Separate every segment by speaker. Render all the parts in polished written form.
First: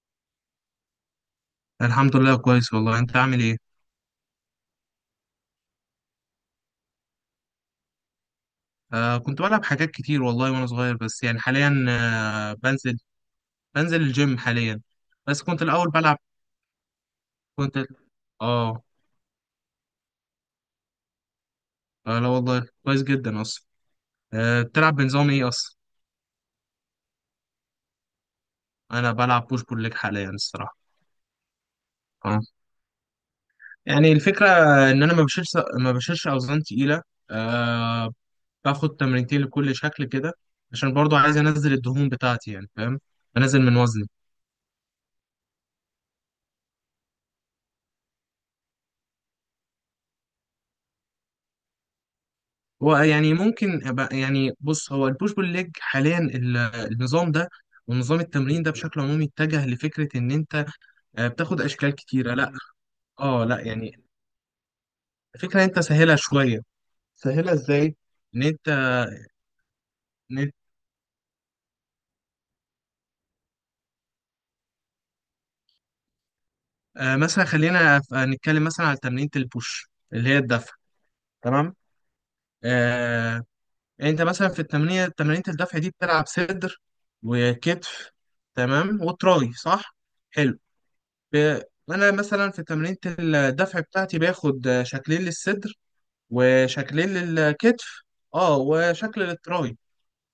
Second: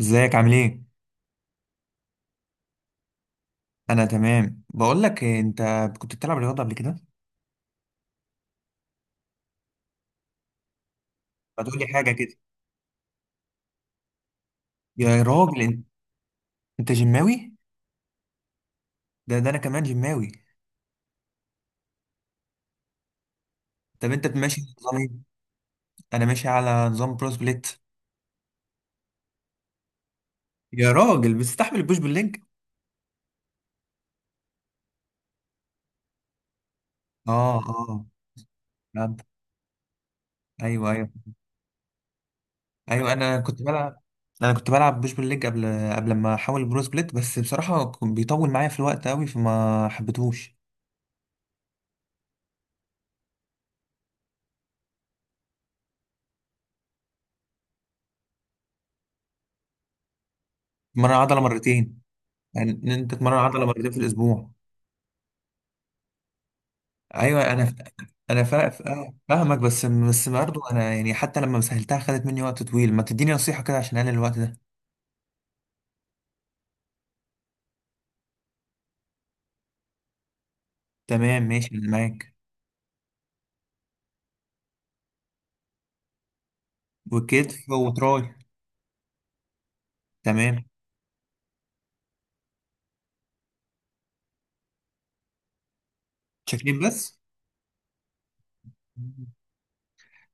Speaker 1: ازيك عامل ايه؟
Speaker 2: الحمد لله كويس والله. انت عامل ايه؟
Speaker 1: انا تمام، بقول لك إيه، انت كنت بتلعب رياضه قبل كده؟
Speaker 2: كنت بلعب حاجات كتير والله وانا صغير، بس يعني
Speaker 1: ما تقول لي
Speaker 2: حاليا
Speaker 1: حاجه كده.
Speaker 2: بنزل الجيم حاليا.
Speaker 1: يا
Speaker 2: بس
Speaker 1: راجل
Speaker 2: كنت
Speaker 1: انت.
Speaker 2: الاول بلعب.
Speaker 1: أنت جماوي؟
Speaker 2: كنت اه
Speaker 1: ده انا كمان جماوي.
Speaker 2: لا والله، كويس جدا اصلا.
Speaker 1: طب انت ماشي على
Speaker 2: بتلعب
Speaker 1: نظام ايه؟
Speaker 2: بنظام ايه اصلا؟
Speaker 1: انا ماشي على نظام برو سبليت.
Speaker 2: انا بلعب بوش بول ليج حاليا الصراحه.
Speaker 1: يا راجل بتستحمل البوش بالليج؟
Speaker 2: اه يعني الفكره ان انا ما بشيلش اوزان تقيله.
Speaker 1: اه، اه.
Speaker 2: آه باخد
Speaker 1: فهمت.
Speaker 2: تمرينتين لكل شكل كده،
Speaker 1: ايوه،
Speaker 2: عشان
Speaker 1: ايوه.
Speaker 2: برضو عايز انزل الدهون بتاعتي، يعني فاهم،
Speaker 1: ايوه انا
Speaker 2: انزل
Speaker 1: كنت
Speaker 2: من
Speaker 1: بلعب.
Speaker 2: وزني.
Speaker 1: انا كنت بلعب بوش بالليج قبل، قبل ما احول برو سبليت، بس بصراحه كان بيطول معايا في الوقت قوي فما حبيتهوش.
Speaker 2: هو يعني يعني بص، هو البوش بول ليج حاليا النظام ده ونظام التمرين ده بشكل عمومي اتجه لفكرة ان انت
Speaker 1: مرة عضله
Speaker 2: بتاخد اشكال
Speaker 1: مرتين،
Speaker 2: كتيرة. لا.
Speaker 1: يعني ان انت تتمرن
Speaker 2: اه لا
Speaker 1: عضله مرتين في
Speaker 2: يعني،
Speaker 1: الاسبوع.
Speaker 2: فكرة انت سهلها شوية.
Speaker 1: ايوه
Speaker 2: سهلها
Speaker 1: انا،
Speaker 2: ازاي؟ ان
Speaker 1: انا
Speaker 2: انت
Speaker 1: فاهمك، بس
Speaker 2: إن إنت-
Speaker 1: برضه انا يعني حتى لما سهلتها خدت مني وقت طويل. ما تديني نصيحة كده عشان اقلل الوقت ده.
Speaker 2: آه، مثلا خلينا نتكلم مثلا على تمرينة البوش اللي هي الدفع.
Speaker 1: تمام ماشي
Speaker 2: تمام.
Speaker 1: انا معاك.
Speaker 2: آه انت مثلا في تمرينة الدفع دي بتلعب صدر
Speaker 1: وكتف
Speaker 2: وكتف.
Speaker 1: وتراي.
Speaker 2: تمام وتراي صح. حلو.
Speaker 1: تمام.
Speaker 2: ب... انا مثلا في تمرينة الدفع بتاعتي باخد شكلين للصدر
Speaker 1: شكلين
Speaker 2: وشكلين
Speaker 1: بس؟
Speaker 2: للكتف. اه وشكل للتراي،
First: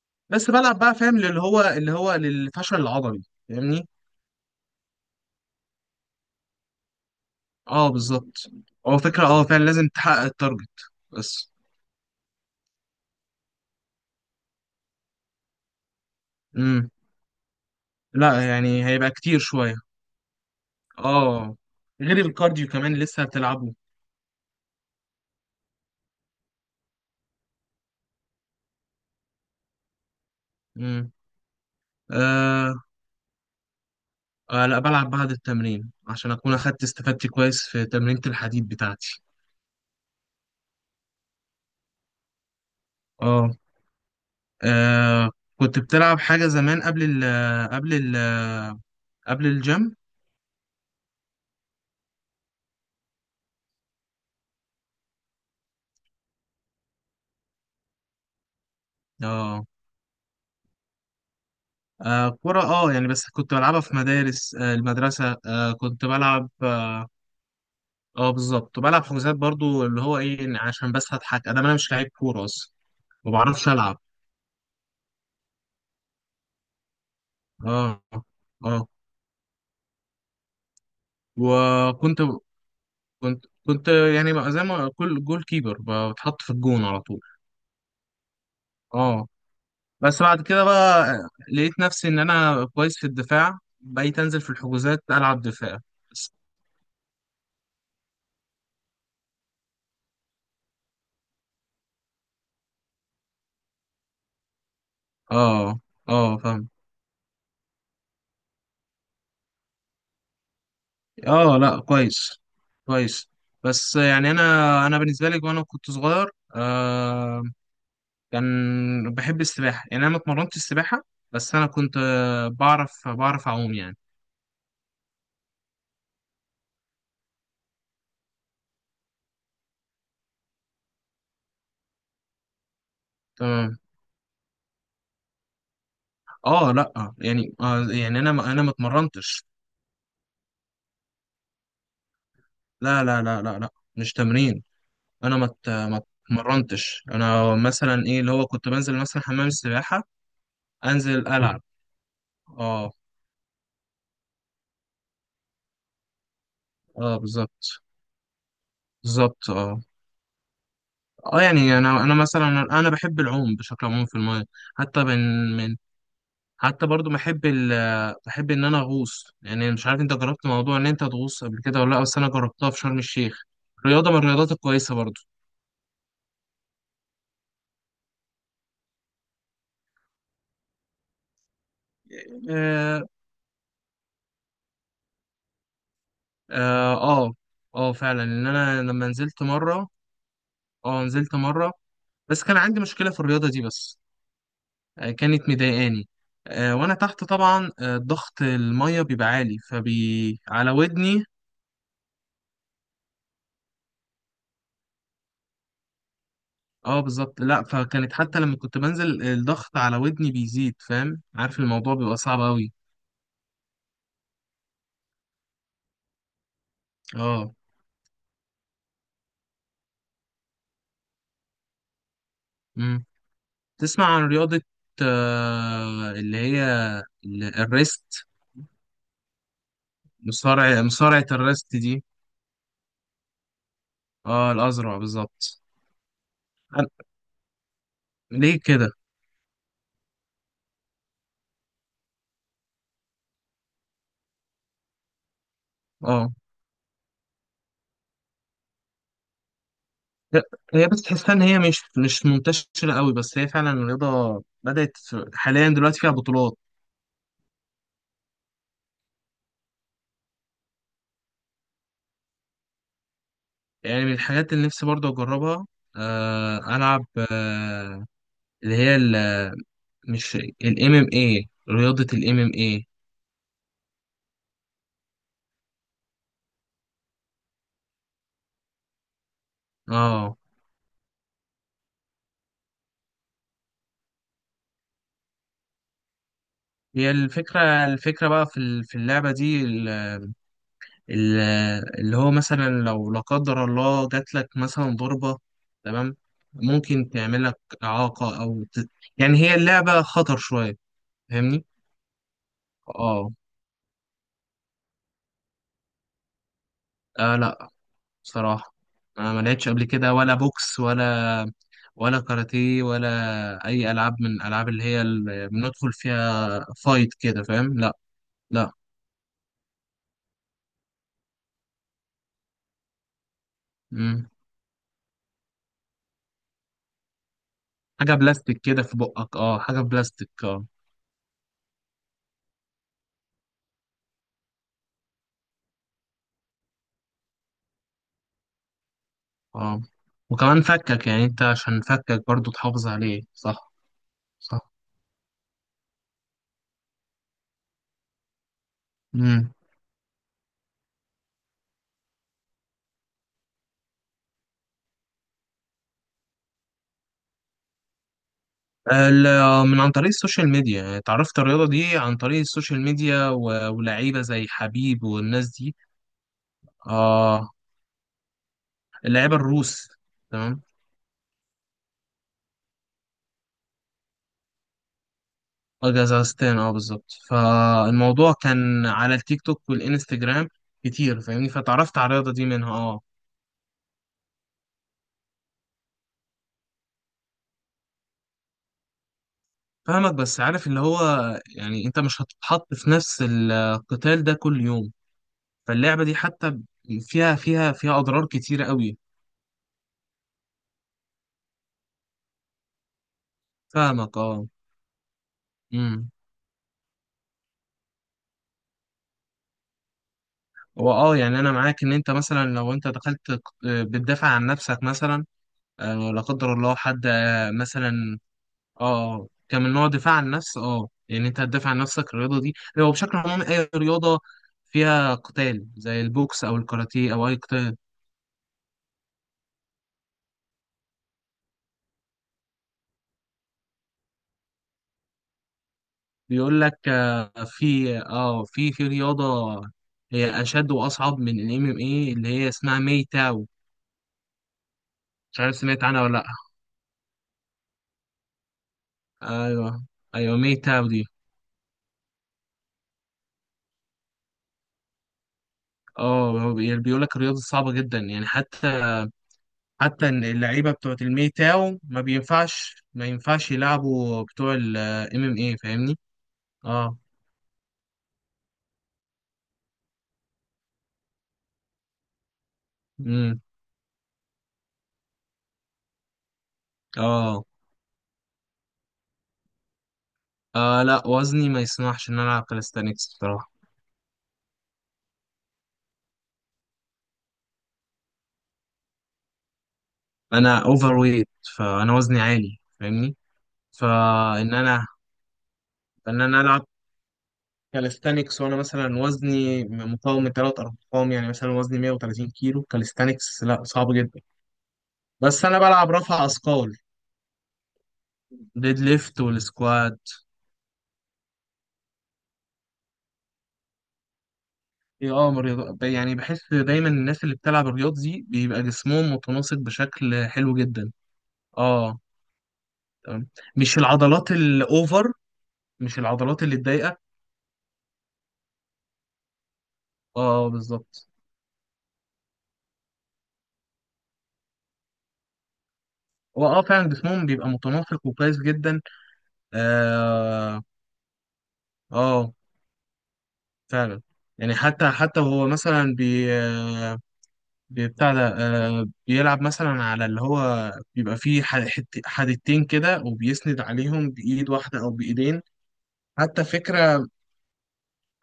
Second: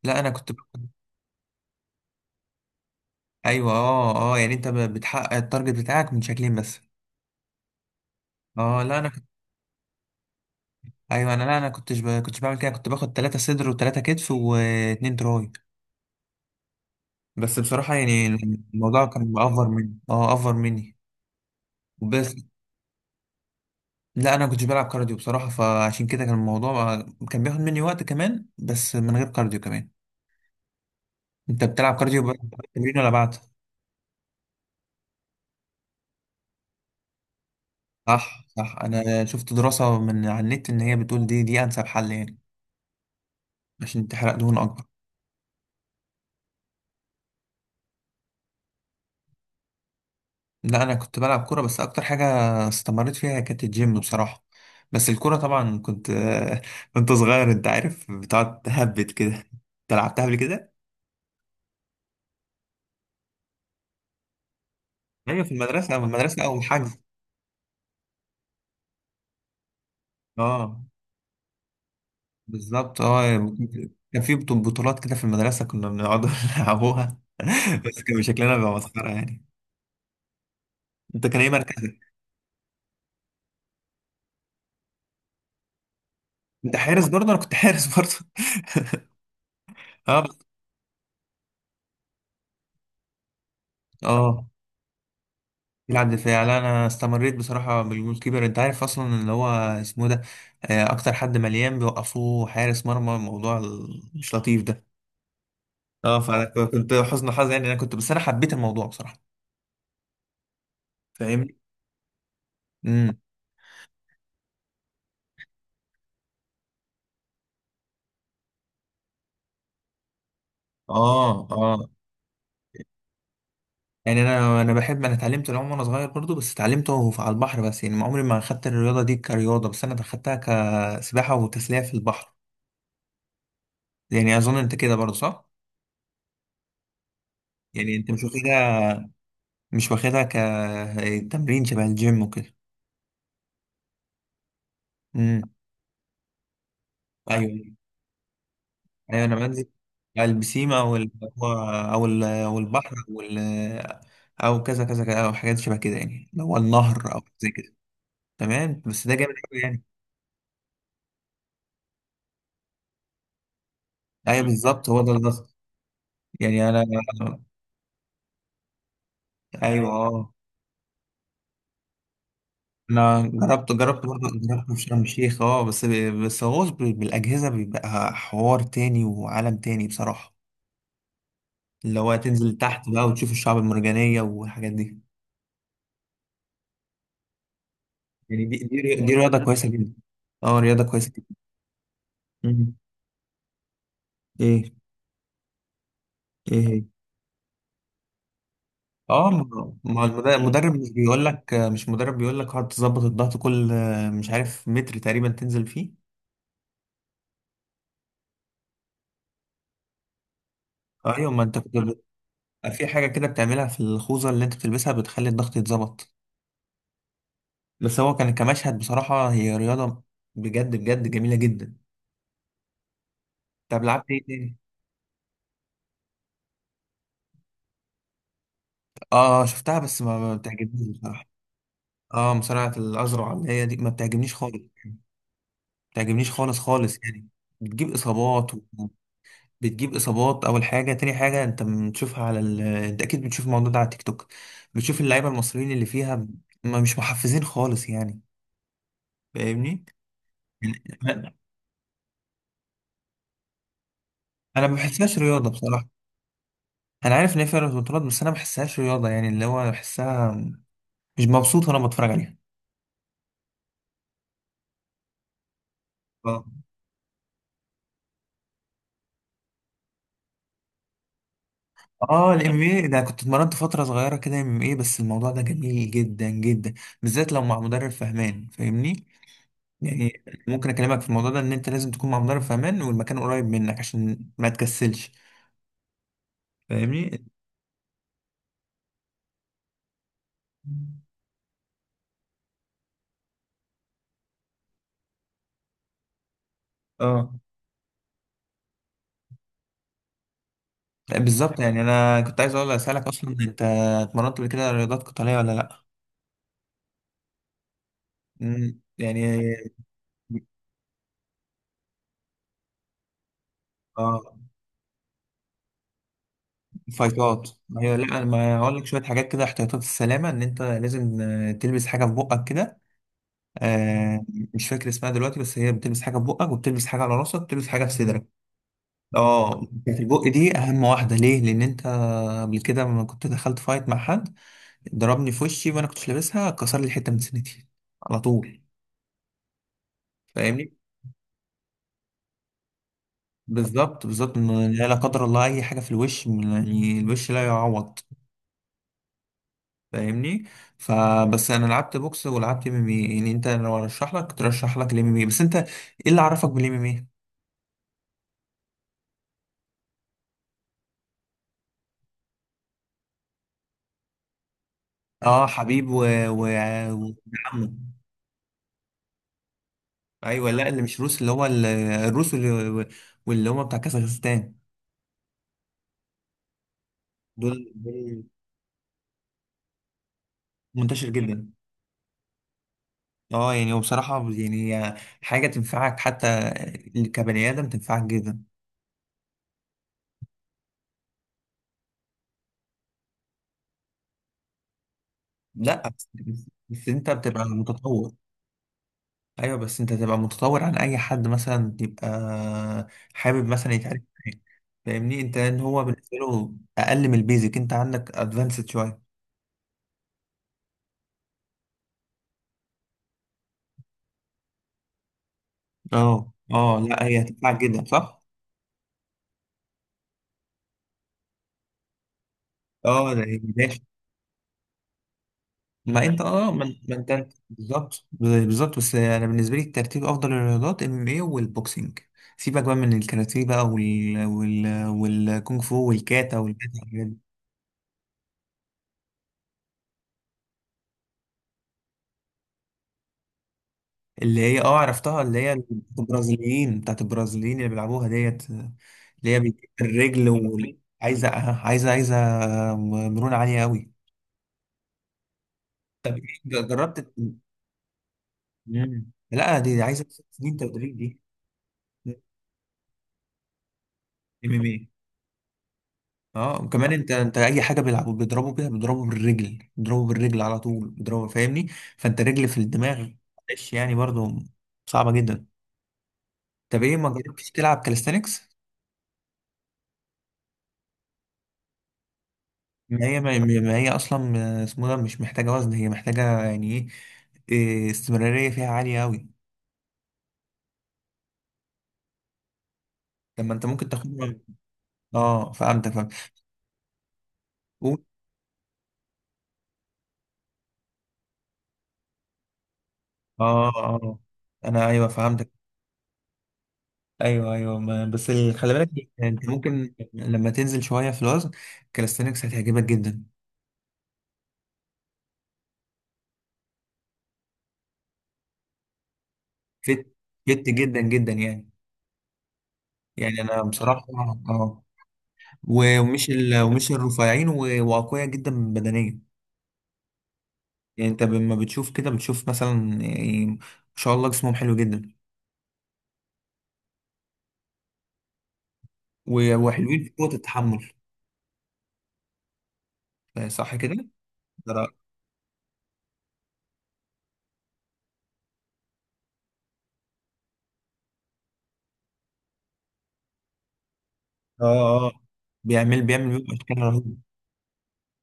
Speaker 1: لا انا
Speaker 2: بس
Speaker 1: كنت
Speaker 2: بلعب بقى، فاهم، اللي هو للفشل العضلي.
Speaker 1: ايوه،
Speaker 2: فاهمني؟
Speaker 1: اه، اه، يعني انت بتحقق التارجت بتاعك من شكلين بس؟
Speaker 2: اه بالظبط.
Speaker 1: اه، لا
Speaker 2: هو
Speaker 1: انا كنت.
Speaker 2: فكرة فعلا لازم تحقق التارجت
Speaker 1: ايوه انا،
Speaker 2: بس.
Speaker 1: لا انا كنتش بعمل كده، كنت باخد 3 صدر و3 كتف و2 تراي.
Speaker 2: امم
Speaker 1: بس بصراحة يعني
Speaker 2: لا يعني
Speaker 1: الموضوع
Speaker 2: هيبقى
Speaker 1: كان
Speaker 2: كتير
Speaker 1: افر
Speaker 2: شوية.
Speaker 1: مني اه افر مني
Speaker 2: اه غير
Speaker 1: وبس.
Speaker 2: الكارديو كمان لسه هتلعبه.
Speaker 1: لا انا كنتش بلعب كارديو بصراحه، فعشان كده كان الموضوع كان بياخد مني وقت كمان، بس من غير كارديو كمان.
Speaker 2: امم
Speaker 1: انت بتلعب كارديو بعد
Speaker 2: آه.
Speaker 1: التمرين ولا بعد؟
Speaker 2: لا بلعب بعد التمرين عشان اكون اخدت استفادتي كويس في تمرينة
Speaker 1: صح،
Speaker 2: الحديد
Speaker 1: صح،
Speaker 2: بتاعتي.
Speaker 1: انا شفت دراسه من على النت، ان هي بتقول دي انسب حل يعني
Speaker 2: اه.
Speaker 1: عشان تحرق دهون اكبر.
Speaker 2: آه كنت بتلعب حاجة زمان قبل ال قبل الجيم.
Speaker 1: لا انا كنت بلعب كوره، بس اكتر حاجه استمريت فيها كانت الجيم بصراحه. بس الكوره طبعا كنت كنت صغير، انت عارف بتقعد تهبد كده.
Speaker 2: اه.
Speaker 1: انت لعبتها قبل كده؟
Speaker 2: كرة يعني، بس كنت بلعبها في مدارس، المدرسة،
Speaker 1: ايوه، في المدرسه في
Speaker 2: كنت
Speaker 1: المدرسه
Speaker 2: بلعب
Speaker 1: اول حاجه.
Speaker 2: بالظبط، كنت بلعب حجوزات برضو، اللي هو ايه، إن
Speaker 1: اه
Speaker 2: عشان بس هضحك، انا مش لعيب كورة اصلا.
Speaker 1: بالظبط،
Speaker 2: ما
Speaker 1: يعني
Speaker 2: بعرفش العب
Speaker 1: كان في بطولات كده في المدرسة، كنا بنقعد نلعبوها.
Speaker 2: اه
Speaker 1: بس كان شكلنا بيبقى
Speaker 2: اه
Speaker 1: مسخرة يعني. انت كان ايه مركزك؟
Speaker 2: وكنت كنت كنت يعني بقى، زي ما كل جول كيبر، بتحط في
Speaker 1: انت
Speaker 2: الجون على
Speaker 1: حارس
Speaker 2: طول.
Speaker 1: برضه؟ انا كنت حارس برضه
Speaker 2: اه.
Speaker 1: اه
Speaker 2: بس بعد كده بقى لقيت نفسي ان انا كويس في الدفاع، بقيت انزل
Speaker 1: اه،
Speaker 2: في الحجوزات العب دفاع.
Speaker 1: بيلعب
Speaker 2: بس-
Speaker 1: دفاع. لا انا استمريت بصراحة بالجول كيبر. انت عارف اصلا اللي هو اسمه ده، اكتر حد مليان بيوقفوه حارس مرمى، الموضوع مش لطيف ده.
Speaker 2: اه
Speaker 1: اه،
Speaker 2: اه
Speaker 1: فانا
Speaker 2: فاهم.
Speaker 1: كنت حزن حظ يعني، انا كنت، بس انا حبيت الموضوع بصراحة. فاهمني؟
Speaker 2: اه لا، كويس
Speaker 1: امم.
Speaker 2: كويس. بس يعني انا بالنسبه لي وانا كنت صغير، كان بحب السباحه، يعني انا ما اتمرنتش السباحه،
Speaker 1: اه،
Speaker 2: بس انا
Speaker 1: اه،
Speaker 2: كنت بعرف اعوم يعني.
Speaker 1: يعني انا بحب، انا اتعلمت العوم وانا صغير برضو، بس اتعلمته على البحر، بس يعني ما عمري ما خدت الرياضه دي كرياضه، بس انا خدتها كسباحه وتسليه في البحر.
Speaker 2: تمام.
Speaker 1: يعني اظن انت كده برضو صح؟
Speaker 2: اه لا يعني
Speaker 1: يعني انت
Speaker 2: يعني
Speaker 1: مش
Speaker 2: انا ما
Speaker 1: واخدها
Speaker 2: اتمرنتش.
Speaker 1: مش واخدها كتمرين شبه الجيم وكده؟
Speaker 2: لا لا لا لا لا، مش تمرين. انا
Speaker 1: امم.
Speaker 2: ما ات- ما اتمرنتش، انا
Speaker 1: ايوه،
Speaker 2: مثلا ايه، اللي هو كنت بنزل مثلا
Speaker 1: ايوه انا
Speaker 2: حمام
Speaker 1: بنزل
Speaker 2: السباحه،
Speaker 1: على البسيمه
Speaker 2: انزل العب.
Speaker 1: او
Speaker 2: اه.
Speaker 1: البحر او كذا كذا كذا، او حاجات شبه كده، يعني اللي هو النهر
Speaker 2: اه
Speaker 1: او زي كده.
Speaker 2: بالظبط
Speaker 1: تمام، بس ده جامد
Speaker 2: بالظبط
Speaker 1: قوي يعني.
Speaker 2: اه يعني انا مثلا. انا بحب العوم بشكل عام في
Speaker 1: ايوه
Speaker 2: المايه،
Speaker 1: بالظبط هو
Speaker 2: حتى
Speaker 1: ده
Speaker 2: من
Speaker 1: القصد.
Speaker 2: من
Speaker 1: يعني انا،
Speaker 2: حتى برضو بحب ان انا اغوص، يعني مش
Speaker 1: ايوه
Speaker 2: عارف انت
Speaker 1: اه
Speaker 2: جربت موضوع ان انت تغوص قبل كده ولا لا، بس انا جربتها في شرم
Speaker 1: انا
Speaker 2: الشيخ.
Speaker 1: جربت
Speaker 2: رياضه من
Speaker 1: برضه
Speaker 2: الرياضات
Speaker 1: جربت في
Speaker 2: الكويسه
Speaker 1: شرم
Speaker 2: برضو.
Speaker 1: الشيخ، بس. بس غوص بالاجهزه بيبقى حوار تاني وعالم تاني بصراحه، اللي هو تنزل تحت بقى
Speaker 2: اه،
Speaker 1: وتشوف الشعب المرجانيه والحاجات دي.
Speaker 2: اه، اه. فعلا
Speaker 1: يعني
Speaker 2: ان
Speaker 1: دي دي,
Speaker 2: انا
Speaker 1: ري-
Speaker 2: لما
Speaker 1: دي رياضه
Speaker 2: نزلت
Speaker 1: كويسه
Speaker 2: مره.
Speaker 1: جدا. اه رياضه
Speaker 2: اه
Speaker 1: كويسه جدا.
Speaker 2: نزلت مره، بس كان
Speaker 1: مم.
Speaker 2: عندي مشكلة في الرياضة دي بس.
Speaker 1: ايه؟
Speaker 2: كانت مضايقاني.
Speaker 1: ايه هي؟
Speaker 2: وانا تحت طبعا، ضغط المية بيبقى
Speaker 1: اه،
Speaker 2: عالي،
Speaker 1: ما
Speaker 2: فبي على
Speaker 1: المدرب مش بيقول
Speaker 2: ودني.
Speaker 1: لك، مش مدرب، بيقول لك اقعد تظبط الضغط كل مش عارف متر تقريبا تنزل فيه.
Speaker 2: اه بالظبط. لا فكانت، حتى لما كنت بنزل الضغط على ودني بيزيد، فاهم،
Speaker 1: ايوه ما انت
Speaker 2: عارف
Speaker 1: كنت
Speaker 2: الموضوع بيبقى صعب قوي.
Speaker 1: في حاجه كده بتعملها في الخوذه اللي انت بتلبسها بتخلي الضغط يتظبط.
Speaker 2: اه
Speaker 1: بس هو كان كمشهد بصراحة، هي رياضة بجد بجد جميلة جدا.
Speaker 2: امم
Speaker 1: طب لعبت
Speaker 2: تسمع
Speaker 1: ايه
Speaker 2: عن
Speaker 1: تاني؟
Speaker 2: رياضة اللي هي الريست؟
Speaker 1: اه، شفتها، بس ما بتعجبنيش
Speaker 2: مصارعة
Speaker 1: بصراحة.
Speaker 2: الريست دي.
Speaker 1: اه، مصارعة الأزرع اللي هي دي ما بتعجبنيش
Speaker 2: اه
Speaker 1: خالص، ما
Speaker 2: الأزرع بالظبط.
Speaker 1: بتعجبنيش خالص خالص
Speaker 2: أنا-
Speaker 1: يعني. بتجيب إصابات
Speaker 2: ليه
Speaker 1: و...
Speaker 2: كده؟
Speaker 1: بتجيب إصابات أول حاجة، تاني حاجة أنت بتشوفها على أنت أكيد بتشوف الموضوع ده على تيك توك، بتشوف اللعيبة المصريين اللي فيها
Speaker 2: اه
Speaker 1: ما مش محفزين خالص يعني. فاهمني؟
Speaker 2: هي هي بس تحسها
Speaker 1: يعني
Speaker 2: ان هي مش منتشره قوي، بس هي فعلا الرياضه
Speaker 1: أنا ما
Speaker 2: بدات
Speaker 1: بحسهاش رياضة
Speaker 2: حاليا
Speaker 1: بصراحة.
Speaker 2: دلوقتي فيها بطولات.
Speaker 1: انا عارف ان هي فيها بطولات، بس انا ما بحسهاش رياضه، يعني اللي هو بحسها مش مبسوط وانا بتفرج عليها.
Speaker 2: يعني من الحاجات اللي نفسي برضه اجربها،
Speaker 1: اه،
Speaker 2: العب، آه اللي هي ال- مش الام ام اي، رياضه
Speaker 1: اه،
Speaker 2: الام ام
Speaker 1: الام
Speaker 2: اي.
Speaker 1: اي ده كنت اتمرنت فتره صغيره كده ام اي، بس الموضوع ده جميل جدا جدا، بالذات لو مع مدرب فهمان، فاهمني؟ يعني
Speaker 2: اه
Speaker 1: ممكن اكلمك في الموضوع ده، ان انت لازم تكون مع مدرب فهمان والمكان قريب منك عشان ما تكسلش.
Speaker 2: هي
Speaker 1: فاهمني؟
Speaker 2: الفكره، بقى في اللعبه دي ال- اللي هو مثلا لو لا قدر الله جات لك مثلا ضربه، تمام، ممكن
Speaker 1: اه،
Speaker 2: تعمل لك اعاقه يعني هي اللعبه خطر شويه،
Speaker 1: لا، بالظبط،
Speaker 2: فاهمني.
Speaker 1: يعني انا كنت عايز اقول اسالك
Speaker 2: اه
Speaker 1: اصلا، انت اتمرنت قبل كده رياضات قتاليه ولا لا؟
Speaker 2: لا بصراحة
Speaker 1: مم، يعني
Speaker 2: أنا ما لعبتش قبل كده، ولا بوكس، ولا كاراتيه، ولا أي ألعاب
Speaker 1: اه
Speaker 2: من الألعاب اللي بندخل فيها فايت كده،
Speaker 1: فايتات.
Speaker 2: فاهم.
Speaker 1: ما هي
Speaker 2: لا.
Speaker 1: لا، أنا ما
Speaker 2: لا.
Speaker 1: هقول لك شويه حاجات كده، احتياطات السلامه، ان انت لازم تلبس حاجه في بقك كده. آه،
Speaker 2: مم.
Speaker 1: مش فاكر اسمها دلوقتي، بس هي بتلبس حاجه في بقك، وبتلبس حاجه على راسك، وبتلبس حاجه في
Speaker 2: حاجة
Speaker 1: صدرك.
Speaker 2: بلاستيك كده في بقك،
Speaker 1: اه،
Speaker 2: حاجة
Speaker 1: بتاعت البق
Speaker 2: بلاستيك.
Speaker 1: دي
Speaker 2: اه.
Speaker 1: اهم واحده، ليه؟ لان انت قبل كده لما كنت دخلت فايت مع حد، ضربني في وشي وانا كنتش لابسها، كسر لي حته من سنتي على طول.
Speaker 2: اه وكمان
Speaker 1: فاهمني؟
Speaker 2: فكك، يعني أنت عشان فكك برضو تحافظ عليه صح.
Speaker 1: بالظبط بالظبط،
Speaker 2: صح.
Speaker 1: إن لا لا قدر الله اي حاجه في الوش، يعني الوش لا يعوض.
Speaker 2: مم.
Speaker 1: فاهمني؟ فبس انا لعبت بوكس ولعبت ام ام اي، يعني انت لو ارشح لك كنت ارشح لك الام ام اي، بس انت ايه اللي عرفك بالام ام اي؟
Speaker 2: من عن طريق السوشيال ميديا، يعني اتعرفت الرياضة دي عن طريق السوشيال ميديا ولاعيبة زي حبيب
Speaker 1: اه،
Speaker 2: والناس دي.
Speaker 1: حبيب، و، و، و-،
Speaker 2: اه
Speaker 1: عمه.
Speaker 2: اللعيبة الروس.
Speaker 1: ايوه،
Speaker 2: تمام.
Speaker 1: لا، اللي مش روس، اللي هو الروس، واللي واللي هم بتاع كازاخستان.
Speaker 2: جزازتين. اه بالظبط،
Speaker 1: دول
Speaker 2: فالموضوع كان على التيك توك والانستجرام
Speaker 1: منتشر
Speaker 2: كتير،
Speaker 1: جدا.
Speaker 2: فاهمني، فتعرفت على الرياضة دي منها اه.
Speaker 1: اه، يعني وبصراحة يعني هي حاجة تنفعك، حتى كبني آدم تنفعك جدا.
Speaker 2: فاهمك، بس عارف اللي هو، يعني انت مش هتتحط في نفس القتال ده كل يوم،
Speaker 1: لا
Speaker 2: فاللعبة
Speaker 1: بس،
Speaker 2: دي حتى
Speaker 1: بس انت
Speaker 2: فيها
Speaker 1: بتبقى
Speaker 2: فيها فيها
Speaker 1: متطور.
Speaker 2: اضرار كتيرة قوي.
Speaker 1: ايوه بس انت تبقى متطور عن اي حد مثلا يبقى حابب مثلا يتعرف
Speaker 2: فاهمك.
Speaker 1: معاك.
Speaker 2: اه
Speaker 1: فاهمني انت، ان هو
Speaker 2: امم
Speaker 1: بالنسبه له اقل من البيزك، انت عندك ادفانسد شويه.
Speaker 2: هو يعني انا معاك، ان انت مثلا لو انت دخلت ق- آه، بتدافع عن نفسك مثلا، لا
Speaker 1: اه،
Speaker 2: قدر الله
Speaker 1: اه، لا،
Speaker 2: حد
Speaker 1: هي هتنفعك جدا
Speaker 2: مثلا،
Speaker 1: صح.
Speaker 2: اه كان من نوع دفاع عن النفس. اه يعني انت هتدافع عن نفسك، الرياضه دي هو
Speaker 1: اه،
Speaker 2: بشكل
Speaker 1: ده
Speaker 2: عام اي
Speaker 1: ماشي.
Speaker 2: رياضه فيها قتال زي
Speaker 1: ما انت
Speaker 2: البوكس او الكاراتيه او اي قتال.
Speaker 1: بالظبط بالظبط، بس انا بالنسبه لي الترتيب افضل الرياضات ام ام اي والبوكسنج. سيبك بقى من الكاراتيه بقى والكونغ فو والكاتا
Speaker 2: بيقول لك
Speaker 1: والحاجات
Speaker 2: آه، في اه في في رياضه هي اشد واصعب من الام ام اي، اللي هي اسمها ماي تاو،
Speaker 1: اللي هي، عرفتها، اللي
Speaker 2: مش
Speaker 1: هي
Speaker 2: عارف
Speaker 1: بتاعت
Speaker 2: سمعت عنها ولا لا.
Speaker 1: البرازيليين بتاعت البرازيليين اللي بيلعبوها ديت، اللي هي بتجيب
Speaker 2: ايوه،
Speaker 1: الرجل
Speaker 2: ايوه، ماي تاو دي.
Speaker 1: وعايزة عايزة مرونة عالية قوي. طب إيه،
Speaker 2: اه هو بيقول
Speaker 1: جربت؟
Speaker 2: لك الرياضه صعبه جدا يعني، حتى
Speaker 1: مم. لا دي عايزة
Speaker 2: حتى
Speaker 1: ست
Speaker 2: إن
Speaker 1: سنين
Speaker 2: اللعيبه
Speaker 1: تدريب
Speaker 2: بتوعت
Speaker 1: دي.
Speaker 2: الماي تاو ما بينفعش ما ينفعش يلعبوا
Speaker 1: ام
Speaker 2: بتوع
Speaker 1: ام ايه.
Speaker 2: الام ام اي، فاهمني.
Speaker 1: اه وكمان
Speaker 2: اه
Speaker 1: انت اي حاجه بيلعبوا بيضربوا بيها، بيضربوا بالرجل، بيضربوا بالرجل على طول بيضربوا، فاهمني؟ فانت رجل في الدماغ.
Speaker 2: امم
Speaker 1: معلش، يعني برضو صعبه جدا. طب ايه ما
Speaker 2: اه
Speaker 1: جربتش تلعب كاليستانكس؟
Speaker 2: لا وزني ما يسمحش ان انا العب
Speaker 1: ما
Speaker 2: كاليستانكس
Speaker 1: هي ما
Speaker 2: بصراحه،
Speaker 1: ما هي اصلا اسمه ده، مش محتاجه وزن، هي محتاجه يعني ايه، إيه، استمراريه فيها عاليه قوي.
Speaker 2: انا اوفر ويت، فانا وزني عالي، فاهمني.
Speaker 1: طب ما انت ممكن تاخدها.
Speaker 2: فان انا
Speaker 1: اه فهمتك، فهمت.
Speaker 2: ان انا العب
Speaker 1: قول.
Speaker 2: كاليستانكس وانا مثلا وزني مقاوم من ثلاث ارقام، يعني مثلا وزني 130 كيلو، كاليستانكس لا،
Speaker 1: اه،
Speaker 2: صعب
Speaker 1: اه،
Speaker 2: جدا.
Speaker 1: انا ايوه
Speaker 2: بس
Speaker 1: فهمتك.
Speaker 2: انا بلعب رفع اثقال
Speaker 1: ايوه، ايوه، ما بس خلي
Speaker 2: ديد
Speaker 1: بالك
Speaker 2: ليفت
Speaker 1: انت ممكن
Speaker 2: والسكواد.
Speaker 1: لما تنزل شويه في الوزن كالستنكس هتعجبك جدا.
Speaker 2: إيه، يعني بحس دايما الناس اللي بتلعب الرياض دي بيبقى جسمهم متناسق
Speaker 1: فت،
Speaker 2: بشكل حلو
Speaker 1: فت
Speaker 2: جدا.
Speaker 1: جدا جدا يعني.
Speaker 2: اه تمام.
Speaker 1: يعني انا
Speaker 2: مش
Speaker 1: بصراحه،
Speaker 2: العضلات
Speaker 1: اه،
Speaker 2: الاوفر، مش
Speaker 1: ومش
Speaker 2: العضلات اللي
Speaker 1: ومش
Speaker 2: اتضايقه.
Speaker 1: الرفيعين واقوياء جدا بدنيا.
Speaker 2: اه بالظبط.
Speaker 1: يعني انت لما بتشوف كده بتشوف مثلا، يعني ما شاء الله، جسمهم حلو جدا.
Speaker 2: هو فعلا جسمهم بيبقى متناسق وكويس جدا.
Speaker 1: وحلوين في قوة
Speaker 2: اه،
Speaker 1: التحمل،
Speaker 2: اه،
Speaker 1: صح كده؟
Speaker 2: فعلا. يعني
Speaker 1: ده
Speaker 2: حتى
Speaker 1: رأيك؟
Speaker 2: حتى وهو مثلا بتاع ده، بيلعب مثلا على اللي هو بيبقى فيه حدتين كده، وبيسند عليهم بإيد واحدة أو
Speaker 1: اه، اه،
Speaker 2: بإيدين.
Speaker 1: بيعمل
Speaker 2: حتى
Speaker 1: بيبقى اشكال
Speaker 2: فكرة،
Speaker 1: رهيب.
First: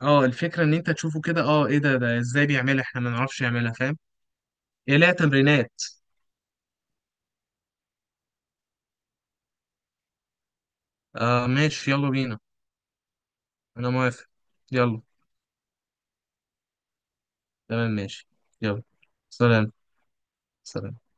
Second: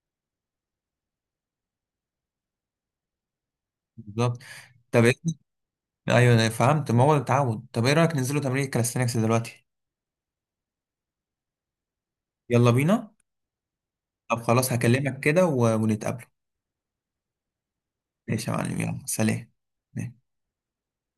Speaker 2: اه الفكرة إن أنت تشوفه كده، اه إيه ده إزاي بيعملها، إحنا ما نعرفش يعملها، فاهم؟
Speaker 1: بالظبط.
Speaker 2: إيه
Speaker 1: طب
Speaker 2: لها
Speaker 1: ايه،
Speaker 2: تمرينات.
Speaker 1: ايوه انا فهمت ما هو التعود. طب ايه رأيك ننزلوا تمرين الكاليستانكس دلوقتي؟
Speaker 2: ماشي، يلا بينا.
Speaker 1: يلا بينا.
Speaker 2: أنا موافق.
Speaker 1: طب خلاص،
Speaker 2: يلا
Speaker 1: هكلمك كده ونتقابلوا.
Speaker 2: تمام ماشي.
Speaker 1: ماشي يا معلم،
Speaker 2: يلا
Speaker 1: يلا سلام.
Speaker 2: سلام. سلام.